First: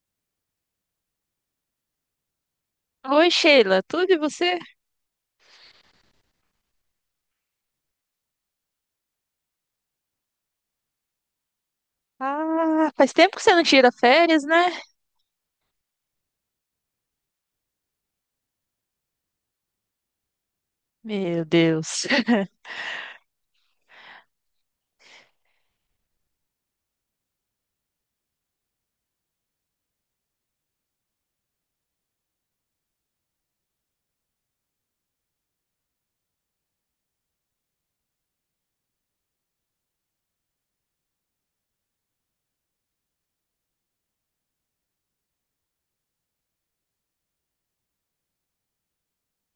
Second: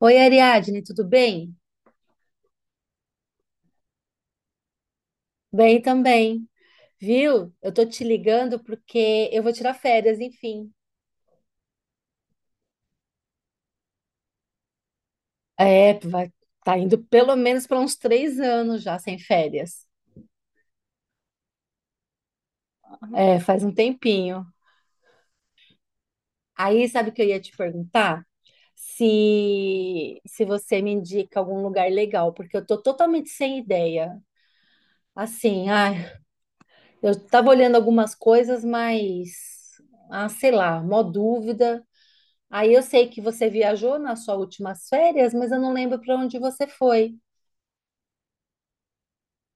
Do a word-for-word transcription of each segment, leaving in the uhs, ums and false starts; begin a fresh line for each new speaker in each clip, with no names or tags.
Oi, Ariadne, tudo bem?
Oi, Sheila, tudo e você?
Bem também. Viu? Eu tô te ligando porque eu vou tirar férias, enfim.
Ah, faz tempo que você não tira férias, né?
É, vai, tá indo pelo menos para uns três anos já sem férias.
Meu Deus.
É, faz um tempinho. Aí, sabe o que eu ia te perguntar? Se, se você me indica algum lugar legal, porque eu tô totalmente sem ideia. Assim, ai, eu tava olhando algumas coisas, mas, ah, sei lá, mó dúvida. Aí eu sei que você viajou nas suas últimas férias, mas eu não lembro para onde você foi.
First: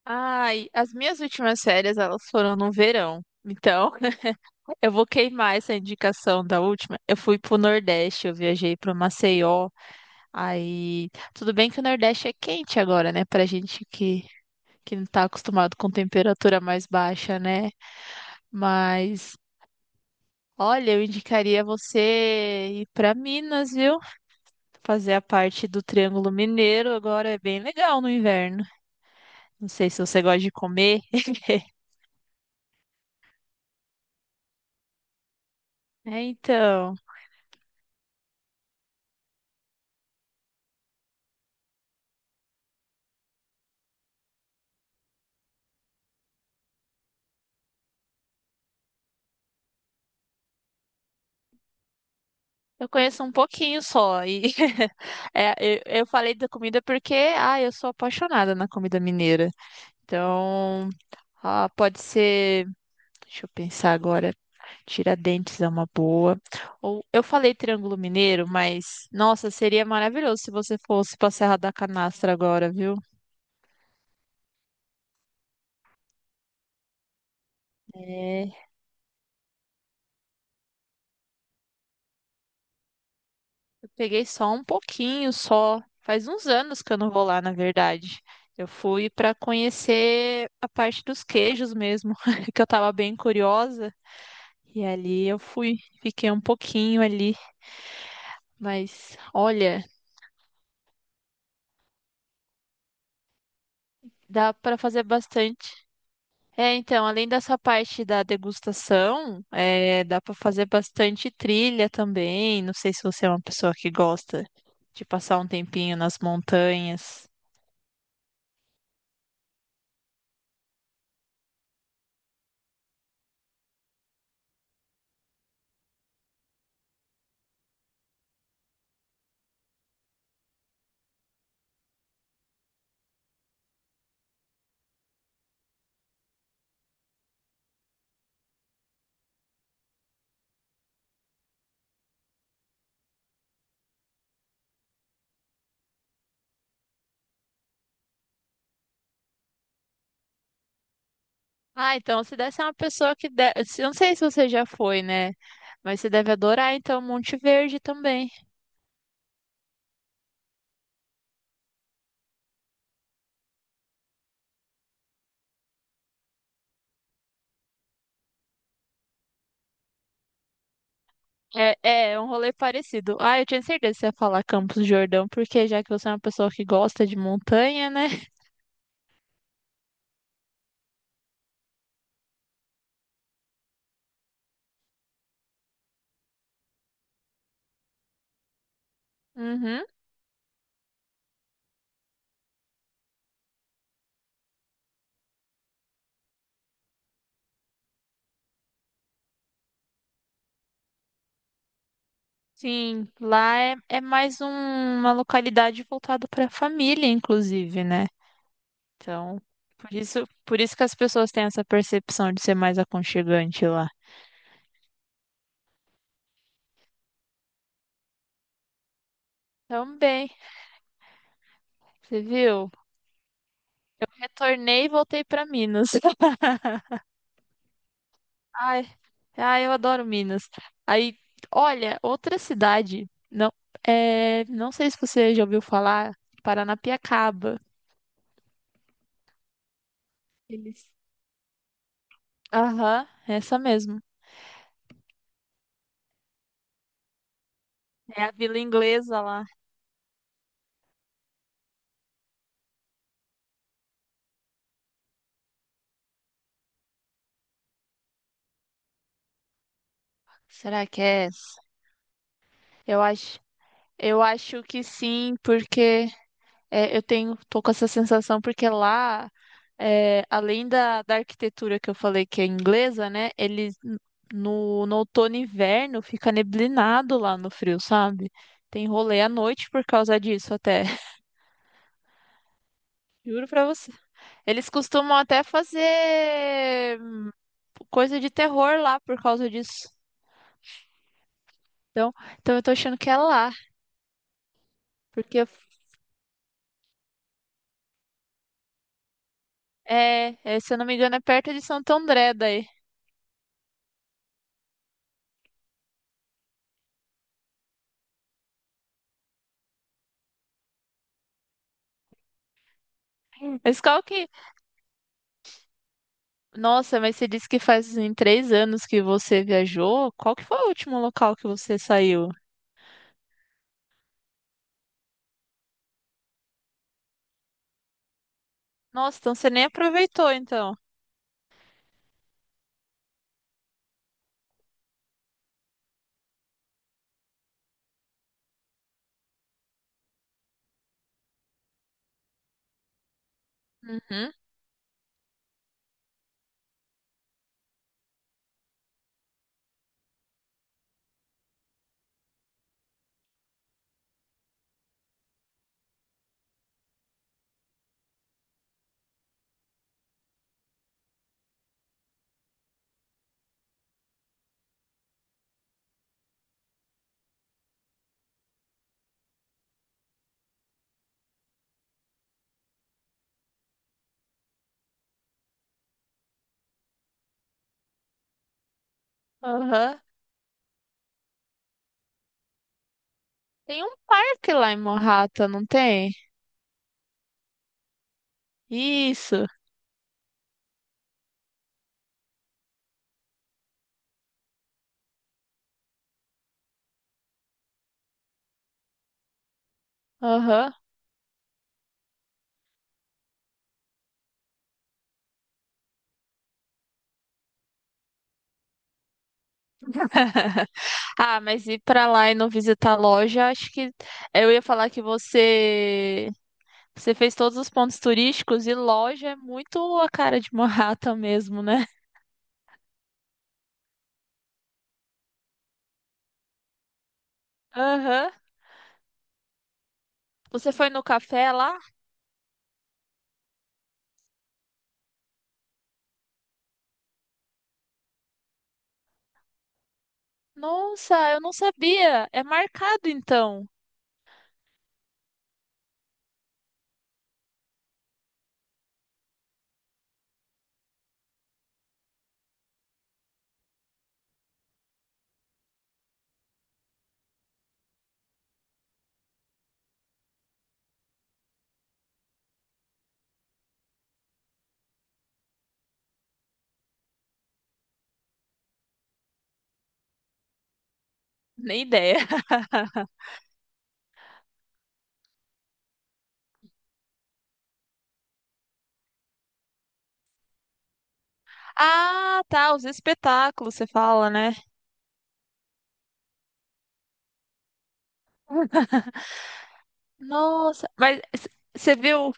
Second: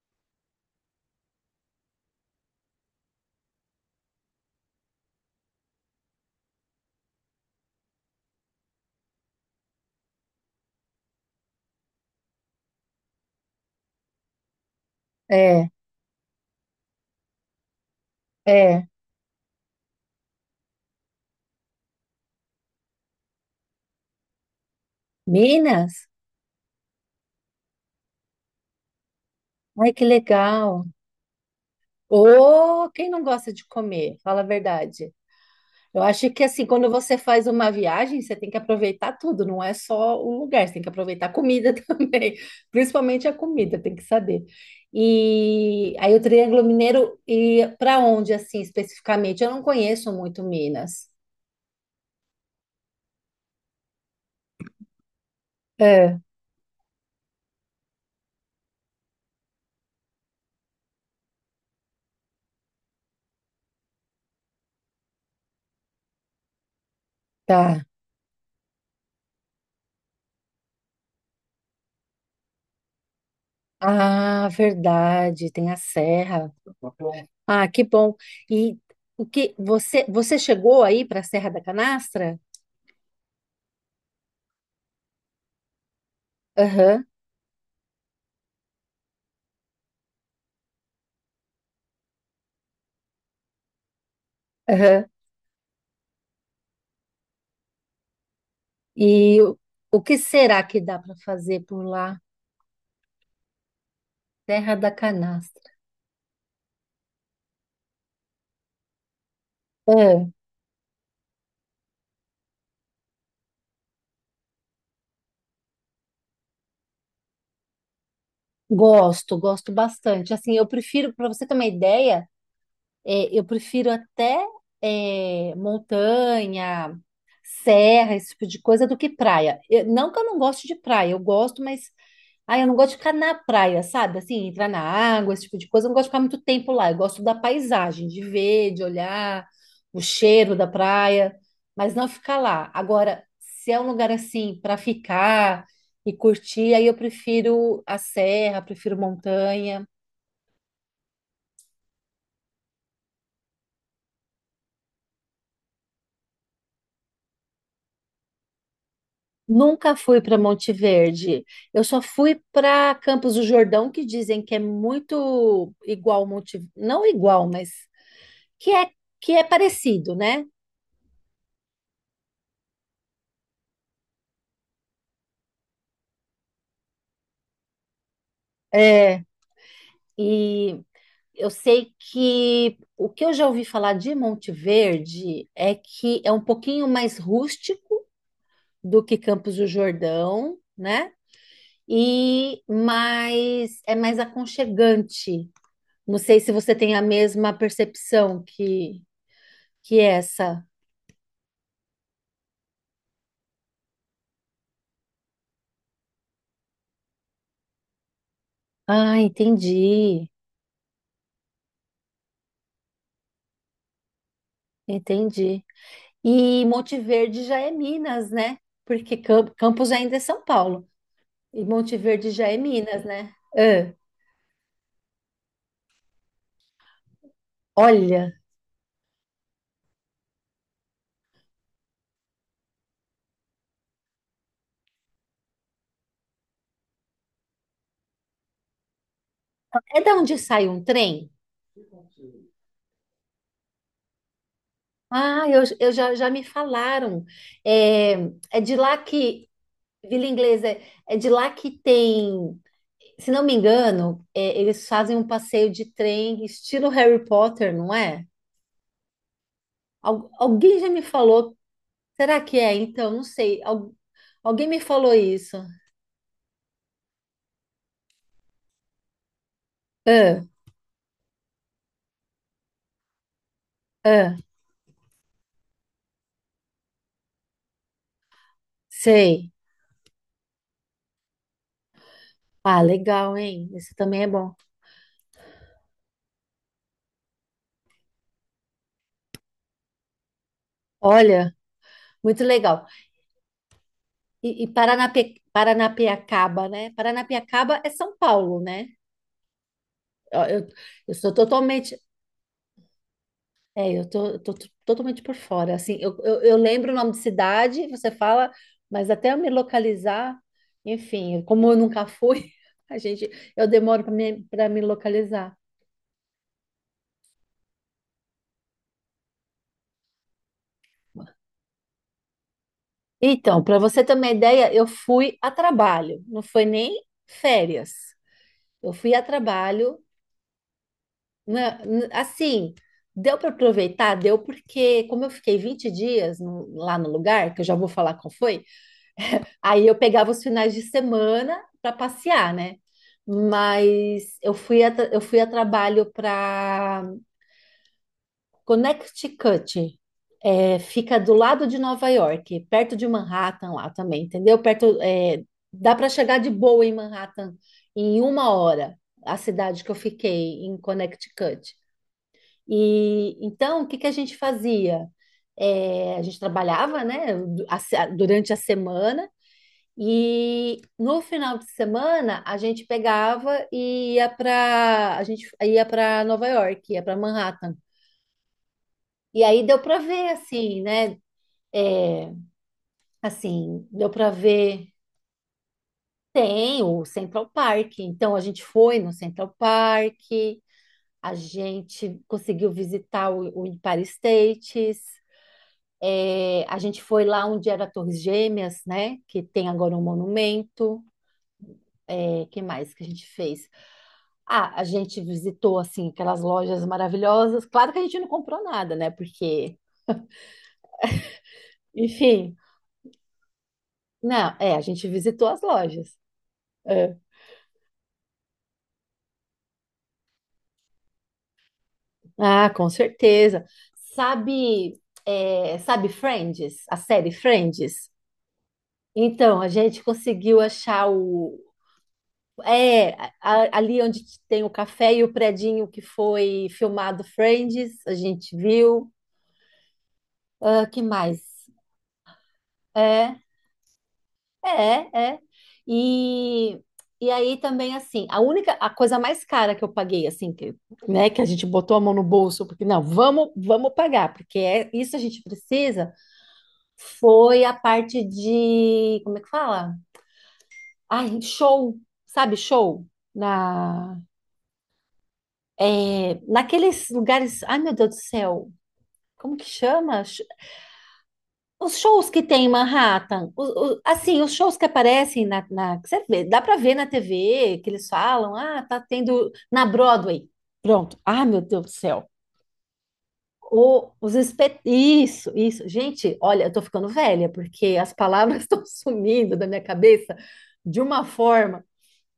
Ai, as minhas últimas férias, elas foram no verão. Então, eu vou queimar essa indicação da última. Eu fui pro Nordeste, eu viajei pro Maceió. Aí, tudo bem que o Nordeste é quente agora, né? Pra gente que, que não tá
É,
acostumado com temperatura mais baixa, né?
é.
Mas, olha, eu indicaria você ir pra Minas, viu? Fazer a parte do
Minas?
Triângulo Mineiro agora é bem legal no inverno. Não sei
Ai,
se
que
você gosta de
legal.
comer.
Ô, quem não gosta de comer? Fala a verdade. Eu
É,
acho que assim, quando
então,
você faz uma viagem, você tem que aproveitar tudo, não é só o lugar, você tem que aproveitar a comida também, principalmente a comida, tem que saber. E aí o Triângulo Mineiro e para onde assim especificamente? Eu não conheço muito Minas.
eu conheço um pouquinho só. E é, eu, eu
É,
falei da comida porque, ah, eu sou apaixonada na comida mineira. Então, ah, pode ser, deixa eu pensar agora, Tiradentes é uma boa. Ou eu falei
tá.
Triângulo Mineiro, mas nossa, seria maravilhoso se você fosse pra Serra da Canastra agora, viu?
Ah, verdade, tem a serra. Ah, que bom. E o que você você chegou aí para a Serra da Canastra?
Peguei só um pouquinho, só. Faz uns anos que eu
Aham,
não vou lá, na verdade. Eu fui para conhecer a parte dos queijos mesmo, que eu tava bem curiosa. E
aham.
ali eu fui, fiquei um pouquinho ali, mas
E o,
olha,
o que será que dá para fazer por lá?
dá
Serra
para
da
fazer
Canastra.
bastante. É, então, além dessa parte da degustação, é, dá
Ah,
para fazer bastante trilha também. Não sei se você é uma pessoa que gosta de passar um tempinho nas montanhas.
gosto, gosto bastante. Assim, eu prefiro, para você ter uma ideia, é, eu prefiro até é, montanha, serra, esse tipo de coisa, do que praia. Eu- não que eu não goste de praia, eu gosto, mas ai, eu não gosto de ficar na praia, sabe? Assim, entrar na água, esse tipo de coisa. Eu não gosto de ficar muito tempo lá. Eu gosto da paisagem, de ver, de olhar, o cheiro da praia, mas não ficar lá. Agora, se é um lugar assim para ficar e curtir, aí eu prefiro a serra, prefiro montanha.
Ah, então se desse é uma pessoa que de... Eu não sei se você já foi, né? Mas você deve adorar, então, Monte Verde também.
Nunca fui para Monte Verde. Eu só fui para Campos do Jordão, que dizem que é muito igual Monte, não igual, mas que é que é parecido, né?
É, é é um rolê parecido. Ah, eu tinha certeza que você ia falar Campos do Jordão, porque já que você é uma pessoa que gosta de montanha, né?
É, e eu sei que o que eu já ouvi falar de Monte Verde é que é um pouquinho mais rústico do que Campos do
Uhum.
Jordão, né? E mais É mais aconchegante. Não sei se você tem a mesma percepção que que essa.
Sim, lá é, é mais um- uma localidade voltada para a família, inclusive, né?
Ah,
Então, por isso,
entendi,
por isso que as pessoas têm essa percepção de ser mais aconchegante lá.
entendi. E Monte Verde já é Minas, né? Porque Cam- Campos ainda é
Também,
São Paulo. E Monte
você
Verde já é
viu?
Minas, né? Ah,
Retornei e voltei para Minas.
olha,
Ai, ai, eu adoro Minas. Aí, olha, outra cidade, não, é, não sei se você já ouviu falar, Paranapiacaba.
é da onde sai um
Eles.
trem?
Aham, essa mesmo.
Ah, eu, eu já, já me falaram. É,
É a vila
é de lá
inglesa lá.
que, Vila Inglesa, é é de lá que tem, se não me engano, é, eles fazem um passeio de trem estilo Harry Potter, não é? Al- alguém
Será
já
que
me
é
falou.
essa?
Será que é?
Eu
Então, não
acho,
sei. Al-
eu acho
alguém me
que
falou
sim,
isso.
porque É, eu tenho, tô com essa sensação porque lá, é,
Ah,
além da, da arquitetura que eu falei que é inglesa, né? Eles n-
ah,
no, no outono e inverno fica neblinado lá no frio, sabe? Tem rolê à
sei.
noite por causa disso até.
Ah, legal,
Juro pra
hein?
você.
Esse também é bom.
Eles costumam até fazer hum, coisa de terror lá por causa disso.
Olha,
Então,
muito
então eu tô
legal.
achando que é lá,
E, e Paranape-
porque
Paranapiacaba, né? Paranapiacaba é São Paulo, né?
é,
Ó,
é,
Eu,
se eu não me
eu
engano, é
sou
perto de Santo
totalmente.
André daí.
É, eu tô, eu tô t- totalmente por fora. Assim, eu, eu, eu lembro o nome de cidade, você fala, mas até eu me localizar, enfim, como eu nunca fui, a gente, eu
Mas
demoro
qual
para
que
me, para me localizar.
Nossa, mas você disse que faz em três anos que você viajou. Qual que foi o último local que você saiu?
Então, para você ter uma ideia, eu fui a trabalho, não foi nem férias. Eu fui
Nossa,
a
então você nem
trabalho,
aproveitou, então.
né, n- assim, deu para aproveitar, deu porque como eu fiquei vinte dias no- lá no lugar, que eu já vou falar qual foi, aí eu pegava os finais de semana para passear, né? Mas
Uhum.
eu fui a, tra- eu fui a trabalho para Connecticut. É, fica do lado de Nova York, perto de Manhattan lá também, entendeu? Perto, é, dá para chegar de boa em Manhattan em uma hora, a cidade que eu fiquei em Connecticut. E então, o que que a gente fazia? É, a gente trabalhava, né, du- a se- durante a semana e no final de semana a gente pegava e ia para a gente ia para Nova York, ia para Manhattan. E aí deu para
Aham.
ver, assim, né? É,
Tem
assim,
um
deu para
parque lá em
ver.
Morrata, não tem?
Tem o Central Park, então a gente foi no
Isso.
Central Park, a gente conseguiu visitar o, o Empire States, é, a gente foi lá onde era a Torres Gêmeas, né? Que tem agora um
Aham.
monumento. É, que mais que a gente fez? Ah, a gente visitou, assim, aquelas lojas maravilhosas. Claro que a gente não comprou nada, né? Porque,
Ah, mas ir pra lá e não
enfim,
visitar a loja, acho que eu
não,
ia
é, a
falar que
gente visitou as lojas.
você você
É,
fez todos os pontos turísticos e loja é muito a cara de Morrata mesmo, né?
Ah, com certeza. Sabe, é, sabe Friends? A série Friends?
Aham.
Então, a gente conseguiu
Você foi no
achar
café
o.
lá?
É, a- ali onde tem o café e o predinho que foi filmado Friends, a gente viu. Ah, que
Nossa, eu não
mais?
sabia. É marcado
É,
então.
é, é. E, e aí também, assim, a única, a coisa mais cara que eu paguei, assim, que, né, que a gente botou a mão no bolso, porque não, vamos, vamos pagar, porque é, isso a gente precisa. Foi a parte de, como é que fala? Ai, show, sabe, show? Na, é, Naqueles lugares, ai meu Deus do céu, como que chama? Sh-
Nem
Os
ideia.
shows que tem em Manhattan, o- o- assim, os shows que aparecem na, na- que você vê, dá para ver na T V, que eles falam, ah, tá tendo na Broadway. Pronto. Ah, meu Deus do céu.
Ah, tá, os espetáculos, você
O,
fala,
os
né?
espe... Isso, isso. Gente, olha, eu tô ficando velha, porque as palavras estão sumindo da minha cabeça
Nossa,
de
mas
uma
c-
forma.
você viu?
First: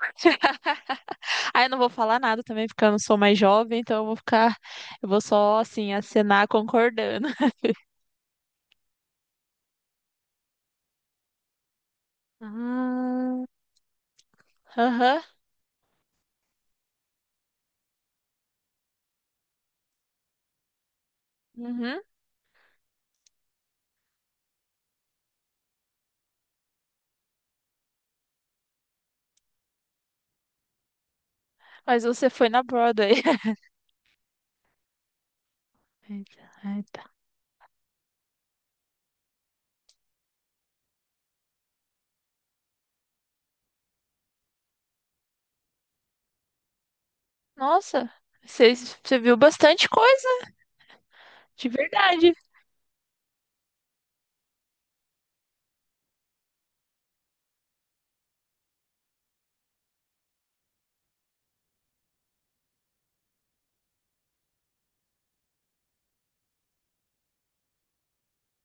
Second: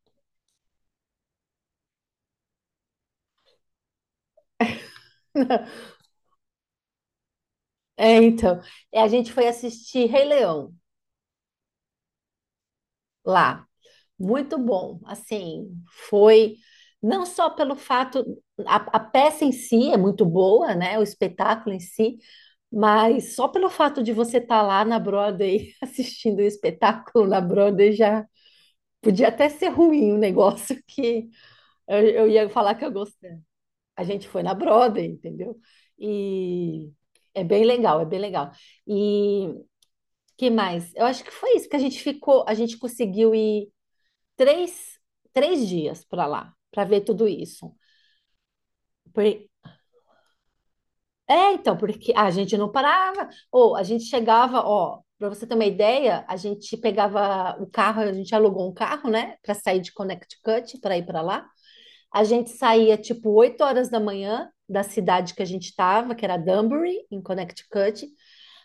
Ah, eu não vou falar nada também, porque eu não sou mais jovem, então eu vou ficar, eu vou só assim acenar concordando.
É, então, é, a gente foi assistir Rei Leão
Ah,
lá. Muito bom.
Aham.
Assim, foi não só pelo fato, a, a peça em si é muito boa, né? O espetáculo em
Uhum.
si, mas só pelo fato de você estar lá na Broadway assistindo o espetáculo na Broadway já podia até ser ruim o negócio que Eu,
Mas
eu
você
ia
foi na
falar que eu
Broadway.
gostei. A gente foi na Broadway, entendeu?
Eita,
E
eita.
é bem legal, é bem legal. E que mais? Eu acho que foi isso, que a gente ficou, a gente conseguiu ir três, três dias para lá, para ver tudo isso.
Nossa, você, você viu
Por-
bastante coisa,
É,
de
então, porque a
verdade.
gente não parava, ou a gente chegava, ó, para você ter uma ideia, a gente pegava o carro, a gente alugou um carro, né, para sair de Connecticut, para ir para lá. A gente saía tipo oito horas da manhã da cidade que a gente estava, que era Danbury, em Connecticut.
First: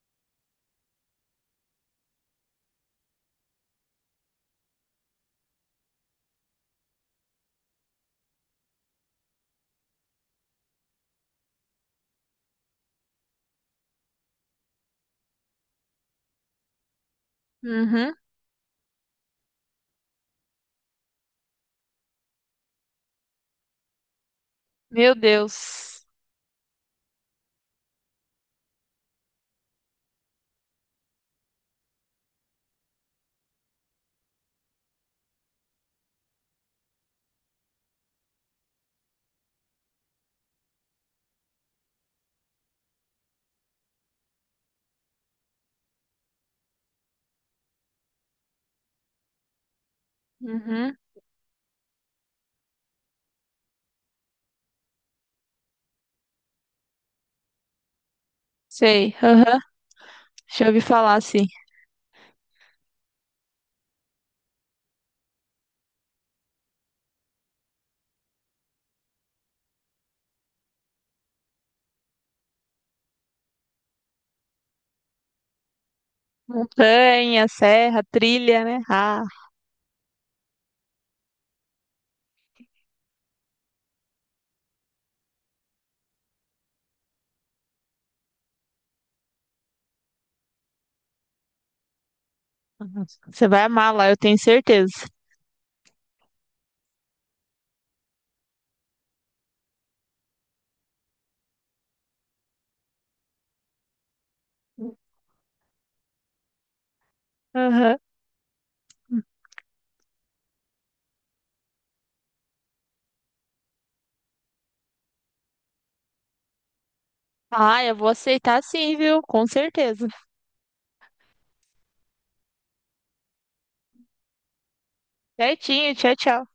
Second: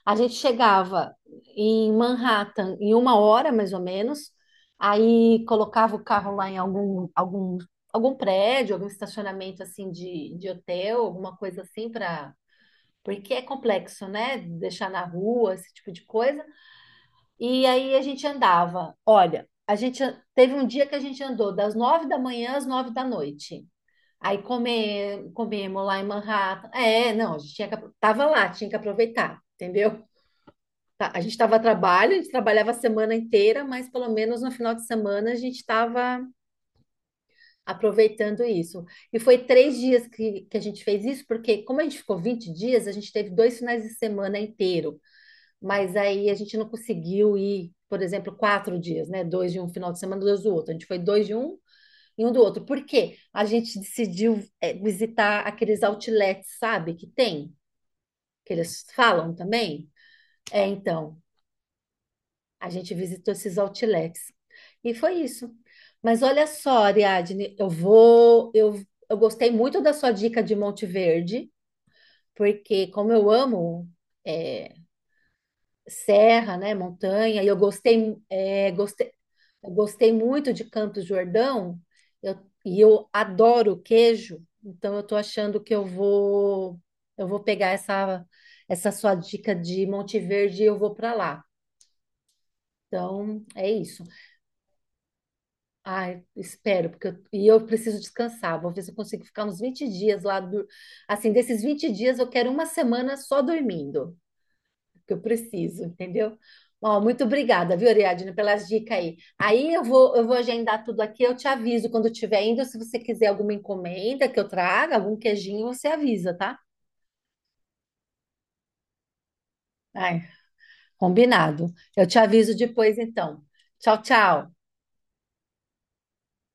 A gente chegava em Manhattan em uma hora, mais ou menos. Aí colocava o carro lá em algum, algum, algum prédio, algum estacionamento assim de, de hotel, alguma coisa assim para. Porque é complexo, né? Deixar na rua, esse tipo de coisa. E aí a
Uhum.
gente andava. Olha, a gente an- teve um dia que a gente andou das nove da manhã às nove da noite. Aí
Meu
comer, comemos lá em
Deus.
Manhattan. É, não, a gente tinha que, apro- tava lá, tinha que aproveitar, entendeu? Tá, a gente estava a trabalho, a gente trabalhava a semana inteira, mas pelo menos no final de semana a gente estava aproveitando isso. E foi três dias que, que a gente fez isso, porque como a gente ficou vinte dias, a gente teve dois finais de semana inteiro, mas aí a gente não conseguiu ir, por exemplo, quatro dias, né? Dois de um final de semana, dois do outro. A gente
Uhum.
foi dois de um e um do outro. Por quê? A gente decidiu é, visitar aqueles outlets, sabe, que tem, que eles
Sei.
falam
Aham.
também. É,
Já ouvi falar
então,
assim.
a gente visitou esses outlets. E foi isso. Mas olha só, Ariadne, eu vou, eu, eu gostei muito da sua dica de Monte Verde, porque como eu amo é, serra, né, montanha, e
Montanha,
eu
serra,
gostei,
trilha,
é,
né?
gostei,
Ah,
eu gostei muito de Campos do Jordão, eu- e eu adoro queijo, então eu estou achando que eu vou eu vou pegar essa essa sua dica de Monte Verde e eu vou para lá. Então,
você vai
é
amar
isso.
lá, eu tenho certeza.
Ai, espero, porque eu, e eu preciso descansar. Vou ver se eu consigo ficar uns vinte dias lá. Do- assim, desses vinte dias, eu quero uma semana só dormindo. Que eu preciso, entendeu? Ó, muito obrigada, viu,
Aham.
Ariadne, pelas dicas aí. Aí eu vou, eu vou agendar tudo aqui, eu te aviso quando eu estiver indo, se você quiser alguma encomenda que eu traga, algum queijinho, você avisa, tá?
Ah, eu vou aceitar sim, viu? Com certeza.
Ai, combinado. Eu te aviso depois, então. Tchau, tchau.
Certinho, tchau, tchau.